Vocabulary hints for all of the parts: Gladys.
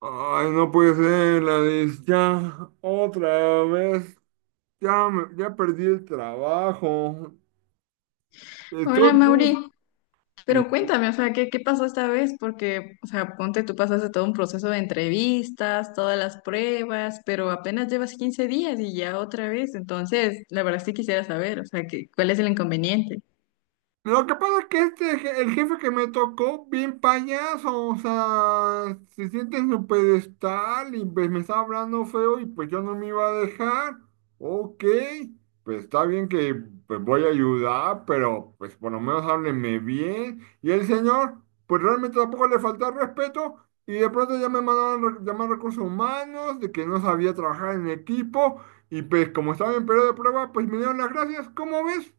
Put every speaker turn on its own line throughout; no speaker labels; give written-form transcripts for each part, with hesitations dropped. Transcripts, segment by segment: Ay, no puede ser, Gladys. Ya, otra vez. Ya, ya perdí el trabajo. Estoy
Hola Mauri,
buscando.
pero cuéntame, o sea, ¿qué pasó esta vez? Porque, o sea, ponte, tú pasaste todo un proceso de entrevistas, todas las pruebas, pero apenas llevas 15 días y ya otra vez, entonces, la verdad sí quisiera saber, o sea, que, ¿cuál es el inconveniente?
Lo que pasa es que el jefe que me tocó, bien payaso, o sea, se siente en su pedestal y pues me estaba hablando feo y pues yo no me iba a dejar. Ok, pues está bien que pues voy a ayudar, pero pues por lo menos hábleme bien. Y el señor, pues realmente tampoco le falta respeto y de pronto ya me mandaron llamar a recursos humanos de que no sabía trabajar en equipo y pues como estaba en periodo de prueba, pues me dieron las gracias. ¿Cómo ves?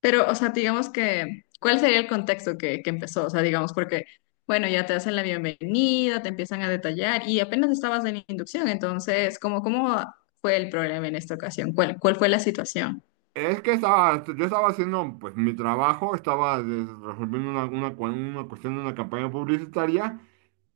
Pero, o sea, digamos que, ¿cuál sería el contexto que empezó? O sea, digamos, porque, bueno, ya te hacen la bienvenida, te empiezan a detallar y apenas estabas en inducción, entonces, ¿cómo fue el problema en esta ocasión? ¿Cuál fue la situación?
Es que estaba, yo estaba haciendo pues mi trabajo, estaba resolviendo una cuestión de una campaña publicitaria.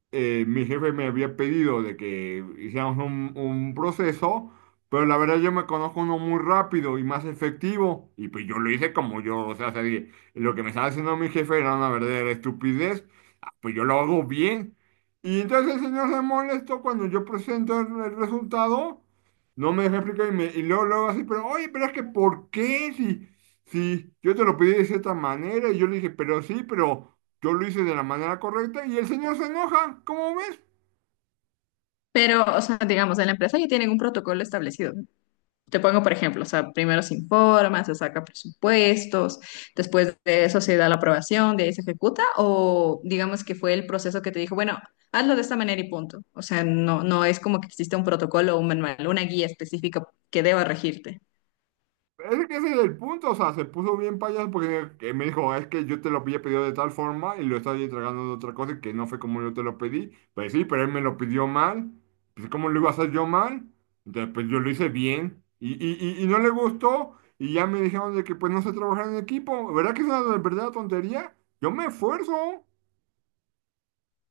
Mi jefe me había pedido de que hiciéramos un proceso, pero la verdad yo me conozco uno muy rápido y más efectivo. Y pues yo lo hice como yo, o sea, lo que me estaba haciendo mi jefe era una verdadera estupidez, pues yo lo hago bien. Y entonces el señor se molestó cuando yo presento el resultado, no me deja explicar y luego, luego así, pero oye, pero es que ¿por qué? Si, si yo te lo pedí de cierta manera y yo le dije, pero sí, pero yo lo hice de la manera correcta y el señor se enoja, ¿cómo ves?
Pero, o sea, digamos, en la empresa ya tienen un protocolo establecido. Te pongo, por ejemplo, o sea, primero se informa, se saca presupuestos, después de eso se da la aprobación, de ahí se ejecuta, o digamos que fue el proceso que te dijo, bueno, hazlo de esta manera y punto. O sea, no es como que existe un protocolo o un manual, una guía específica que deba regirte.
Es que ese es el punto, o sea, se puso bien payaso porque que me dijo, es que yo te lo había pedido de tal forma y lo estaba entregando de otra cosa y que no fue como yo te lo pedí. Pues sí, pero él me lo pidió mal. Pues ¿cómo lo iba a hacer yo mal? Entonces, pues yo lo hice bien y no le gustó y ya me dijeron de que pues no sé trabajar en equipo. ¿Verdad que es una verdadera tontería? Yo me esfuerzo.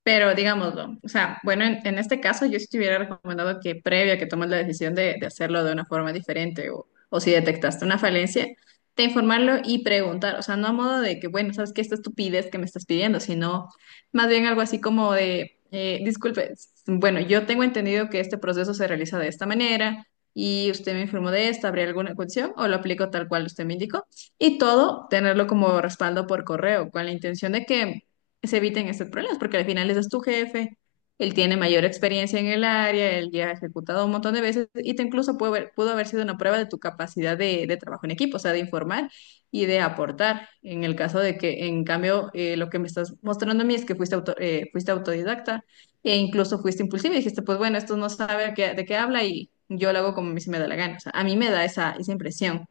Pero digámoslo, o sea, bueno, en este caso yo sí te hubiera recomendado que previo a que tomes la decisión de hacerlo de una forma diferente o si detectaste una falencia, te informarlo y preguntar, o sea, no a modo de que, bueno, sabes que esta estupidez que me estás pidiendo, sino más bien algo así como de, disculpe, bueno, yo tengo entendido que este proceso se realiza de esta manera y usted me informó de esta, ¿habría alguna cuestión o lo aplico tal cual usted me indicó? Y todo tenerlo como respaldo por correo, con la intención de que se eviten estos problemas, porque al final ese es tu jefe, él tiene mayor experiencia en el área, él ya ha ejecutado un montón de veces y te incluso pudo haber sido una prueba de tu capacidad de trabajo en equipo, o sea, de informar y de aportar. En el caso de que, en cambio, lo que me estás mostrando a mí es que fuiste, fuiste autodidacta e incluso fuiste impulsiva y dijiste, pues bueno, esto no sabe de qué habla y yo lo hago como a mí se me da la gana. O sea, a mí me da esa impresión.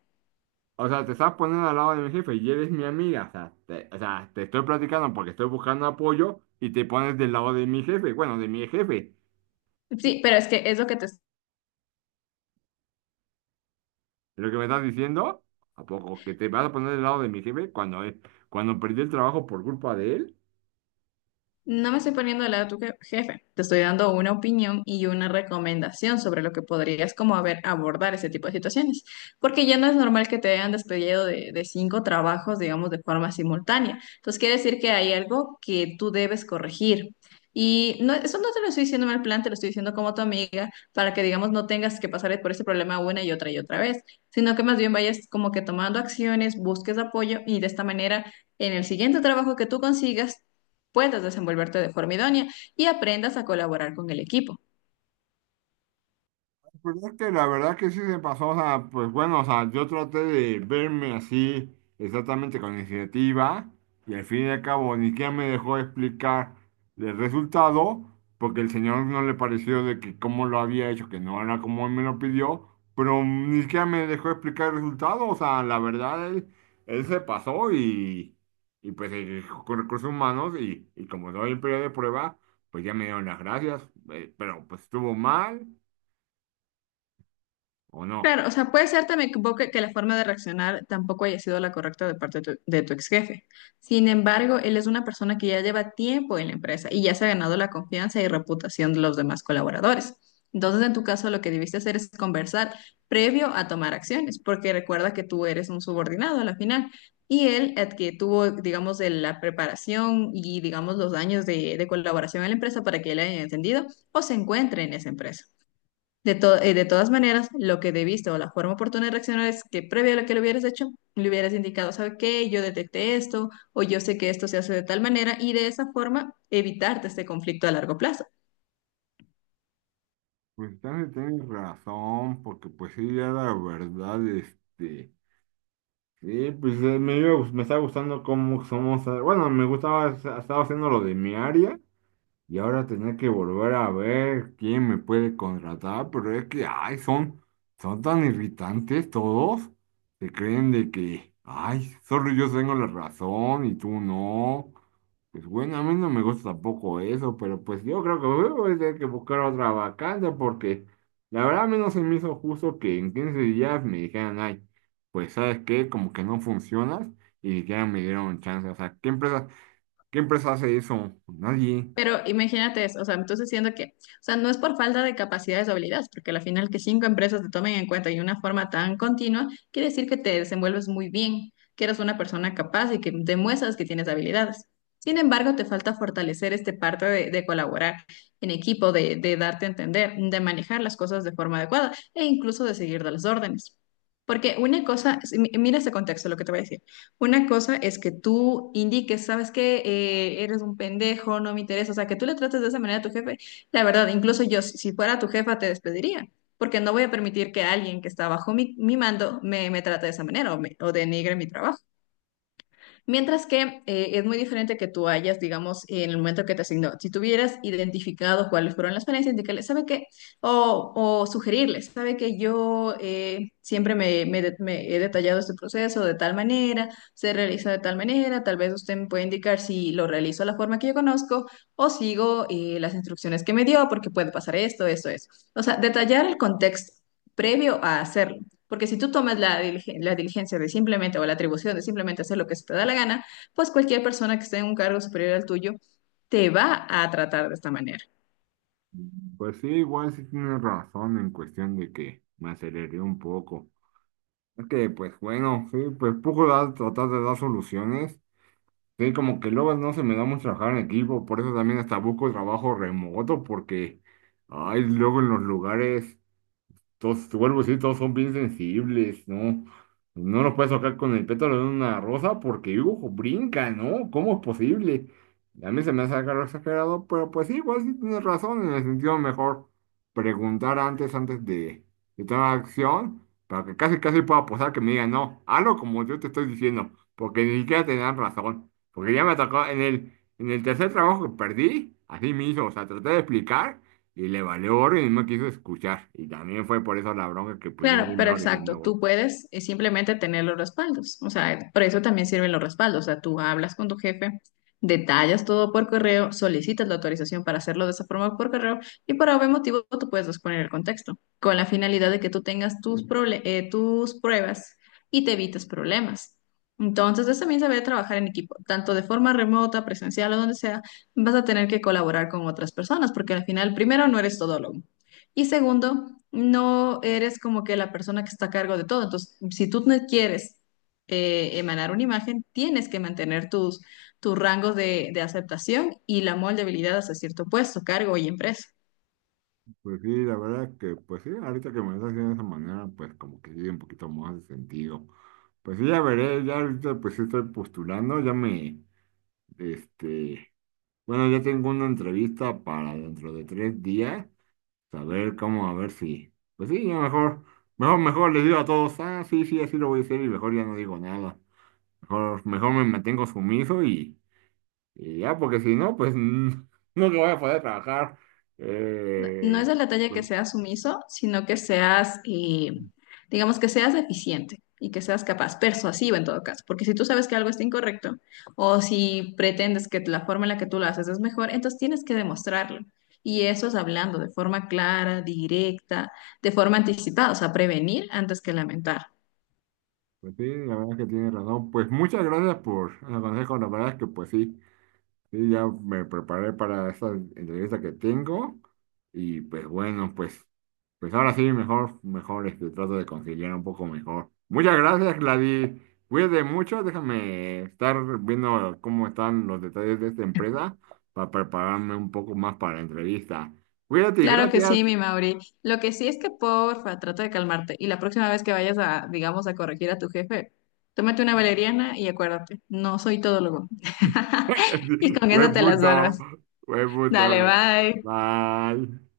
O sea, te estás poniendo al lado de mi jefe y eres mi amiga. O sea, o sea, te estoy platicando porque estoy buscando apoyo y te pones del lado de mi jefe, bueno, de mi jefe.
Sí, pero es que es lo que te
¿Es lo que me estás diciendo? ¿A poco? ¿Que te vas a poner del lado de mi jefe cuando, cuando perdí el trabajo por culpa de él?
No me estoy poniendo del lado de tu jefe, te estoy dando una opinión y una recomendación sobre lo que podrías como haber abordar ese tipo de situaciones, porque ya no es normal que te hayan despedido de cinco trabajos, digamos, de forma simultánea. Entonces quiere decir que hay algo que tú debes corregir. Y no, eso no te lo estoy diciendo en mal plan, te lo estoy diciendo como tu amiga, para que, digamos, no tengas que pasar por ese problema una y otra vez, sino que más bien vayas como que tomando acciones, busques apoyo y de esta manera... En el siguiente trabajo que tú consigas, puedas desenvolverte de forma idónea y aprendas a colaborar con el equipo.
Pues es que la verdad que sí se pasó, o sea, pues bueno, o sea, yo traté de verme así exactamente con iniciativa y al fin y al cabo ni siquiera me dejó explicar el resultado porque el señor no le pareció de que cómo lo había hecho, que no era como él me lo pidió, pero ni siquiera me dejó explicar el resultado, o sea, la verdad él se pasó y pues con recursos humanos y como no hay periodo de prueba, pues ya me dieron las gracias, pero pues estuvo mal o no.
Claro, o sea, puede ser también que, vos que la forma de reaccionar tampoco haya sido la correcta de parte de tu ex jefe. Sin embargo, él es una persona que ya lleva tiempo en la empresa y ya se ha ganado la confianza y reputación de los demás colaboradores. Entonces, en tu caso, lo que debiste hacer es conversar previo a tomar acciones, porque recuerda que tú eres un subordinado a la final y él, el que tuvo, digamos, de la preparación y, digamos, los años de colaboración en la empresa para que él haya entendido o se encuentre en esa empresa. De, de todas maneras, lo que debiste o la forma oportuna de reaccionar es que previo a lo que lo hubieras hecho, le hubieras indicado, ¿sabe qué? Yo detecté esto o yo sé que esto se hace de tal manera y de esa forma evitarte este conflicto a largo plazo.
Pues también tienes razón, porque pues sí, ya la verdad, sí, pues me estaba gustando cómo somos, bueno, me gustaba, estaba haciendo lo de mi área, y ahora tener que volver a ver quién me puede contratar, pero es que, ay, son tan irritantes todos. Se creen de que, ay, solo yo tengo la razón y tú no. Pues bueno, a mí no me gusta tampoco eso, pero pues yo creo que voy a tener que buscar otra vacante porque la verdad a mí no se me hizo justo que en 15 días me dijeran, ay, pues sabes qué, como que no funcionas y ni siquiera me dieron chance. O sea, ¿Qué empresa hace eso? Nadie.
Pero imagínate eso, o sea, entonces siendo que, o sea, no es por falta de capacidades o habilidades, porque al final que cinco empresas te tomen en cuenta y de una forma tan continua, quiere decir que te desenvuelves muy bien, que eres una persona capaz y que demuestras que tienes habilidades. Sin embargo, te falta fortalecer este parte de colaborar en equipo, de darte a entender, de manejar las cosas de forma adecuada e incluso de seguir las órdenes. Porque una cosa, mira ese contexto, lo que te voy a decir. Una cosa es que tú indiques, sabes que eres un pendejo, no me interesa, o sea, que tú le trates de esa manera a tu jefe. La verdad, incluso yo, si fuera tu jefa, te despediría, porque no voy a permitir que alguien que está bajo mi mando me, me trate de esa manera o, o denigre mi trabajo. Mientras que es muy diferente que tú hayas, digamos, en el momento que te asignó, si tuvieras identificado cuáles fueron las falencias, indicarles, ¿sabe qué? O sugerirles, ¿sabe que yo siempre me, me he detallado este proceso de tal manera, se realiza de tal manera, tal vez usted me puede indicar si lo realizo de la forma que yo conozco o sigo las instrucciones que me dio, porque puede pasar esto, esto, eso. O sea, detallar el contexto previo a hacerlo. Porque si tú tomas la, la diligencia de simplemente o la atribución de simplemente hacer lo que se te da la gana, pues cualquier persona que esté en un cargo superior al tuyo te va a tratar de esta manera.
Pues sí, igual sí tienes razón en cuestión de que me aceleré un poco. Es que, pues bueno, sí, pues poco da tratar de dar soluciones. Sí, como que luego no se me da mucho trabajar en equipo, por eso también hasta busco trabajo remoto, porque, ay, luego en los lugares todos, te vuelvo a decir, todos son bien sensibles, ¿no? No lo puedes tocar con el pétalo de una rosa porque, ojo, brinca, ¿no? ¿Cómo es posible? A mí se me hace algo exagerado, pero pues sí, igual sí tienes razón, en el sentido mejor preguntar antes de tomar acción, para que casi, casi pueda posar que me digan, no, hazlo como yo te estoy diciendo, porque ni siquiera te dan razón, porque ya me tocó en el tercer trabajo que perdí, así mismo, o sea, traté de explicar. Y le valió gorro y no quiso escuchar. Y también fue por eso la bronca que pues yo
Claro,
soy
pero
mejor dije,
exacto,
no voy.
tú puedes simplemente tener los respaldos, o sea, por eso también sirven los respaldos, o sea, tú hablas con tu jefe, detallas todo por correo, solicitas la autorización para hacerlo de esa forma por correo y por algún motivo tú puedes exponer el contexto, con la finalidad de que tú tengas tus, tus pruebas y te evites problemas. Entonces, eso también se ve trabajar en equipo, tanto de forma remota, presencial o donde sea, vas a tener que colaborar con otras personas, porque al final, primero, no eres todo y segundo, no eres como que la persona que está a cargo de todo. Entonces, si tú no quieres emanar una imagen, tienes que mantener tus, tus rangos de aceptación y la moldeabilidad hasta cierto puesto, cargo y empresa.
Pues sí, la verdad que, pues sí, ahorita que me lo estás haciendo de esa manera, pues como que sí, un poquito más de sentido. Pues sí, ya veré, ya ahorita pues sí estoy postulando, este, bueno, ya tengo una entrevista para dentro de 3 días, saber cómo, a ver si, pues sí, ya mejor, mejor les digo a todos, ah, sí, sí, así lo voy a hacer y mejor ya no digo nada. Mejor me mantengo sumiso y... Y ya, porque si no, pues no que voy a poder trabajar.
No
Eh,
es de la talla que
pues,
seas sumiso, sino que seas, digamos, que seas eficiente y que seas capaz, persuasivo en todo caso, porque si tú sabes que algo está incorrecto o si pretendes que la forma en la que tú lo haces es mejor, entonces tienes que demostrarlo. Y eso es hablando de forma clara, directa, de forma anticipada, o sea, prevenir antes que lamentar.
pues sí, la verdad que tiene razón. Pues muchas gracias por el consejo. La verdad es que pues sí, sí, ya me preparé para esa entrevista que tengo. Y pues bueno, pues ahora sí, trato de conciliar un poco mejor. Muchas gracias, Gladys. Cuídate mucho. Déjame estar viendo cómo están los detalles de esta empresa para prepararme un poco más para la entrevista. Cuídate y
Claro que
gracias.
sí, mi Mauri. Lo que sí es que porfa, trata de calmarte. Y la próxima vez que vayas a, digamos, a corregir a tu jefe, tómate una valeriana y acuérdate, no soy todólogo. Y con eso
Buen
te las
punto,
salvas.
buen
Dale,
punto.
bye.
Mal.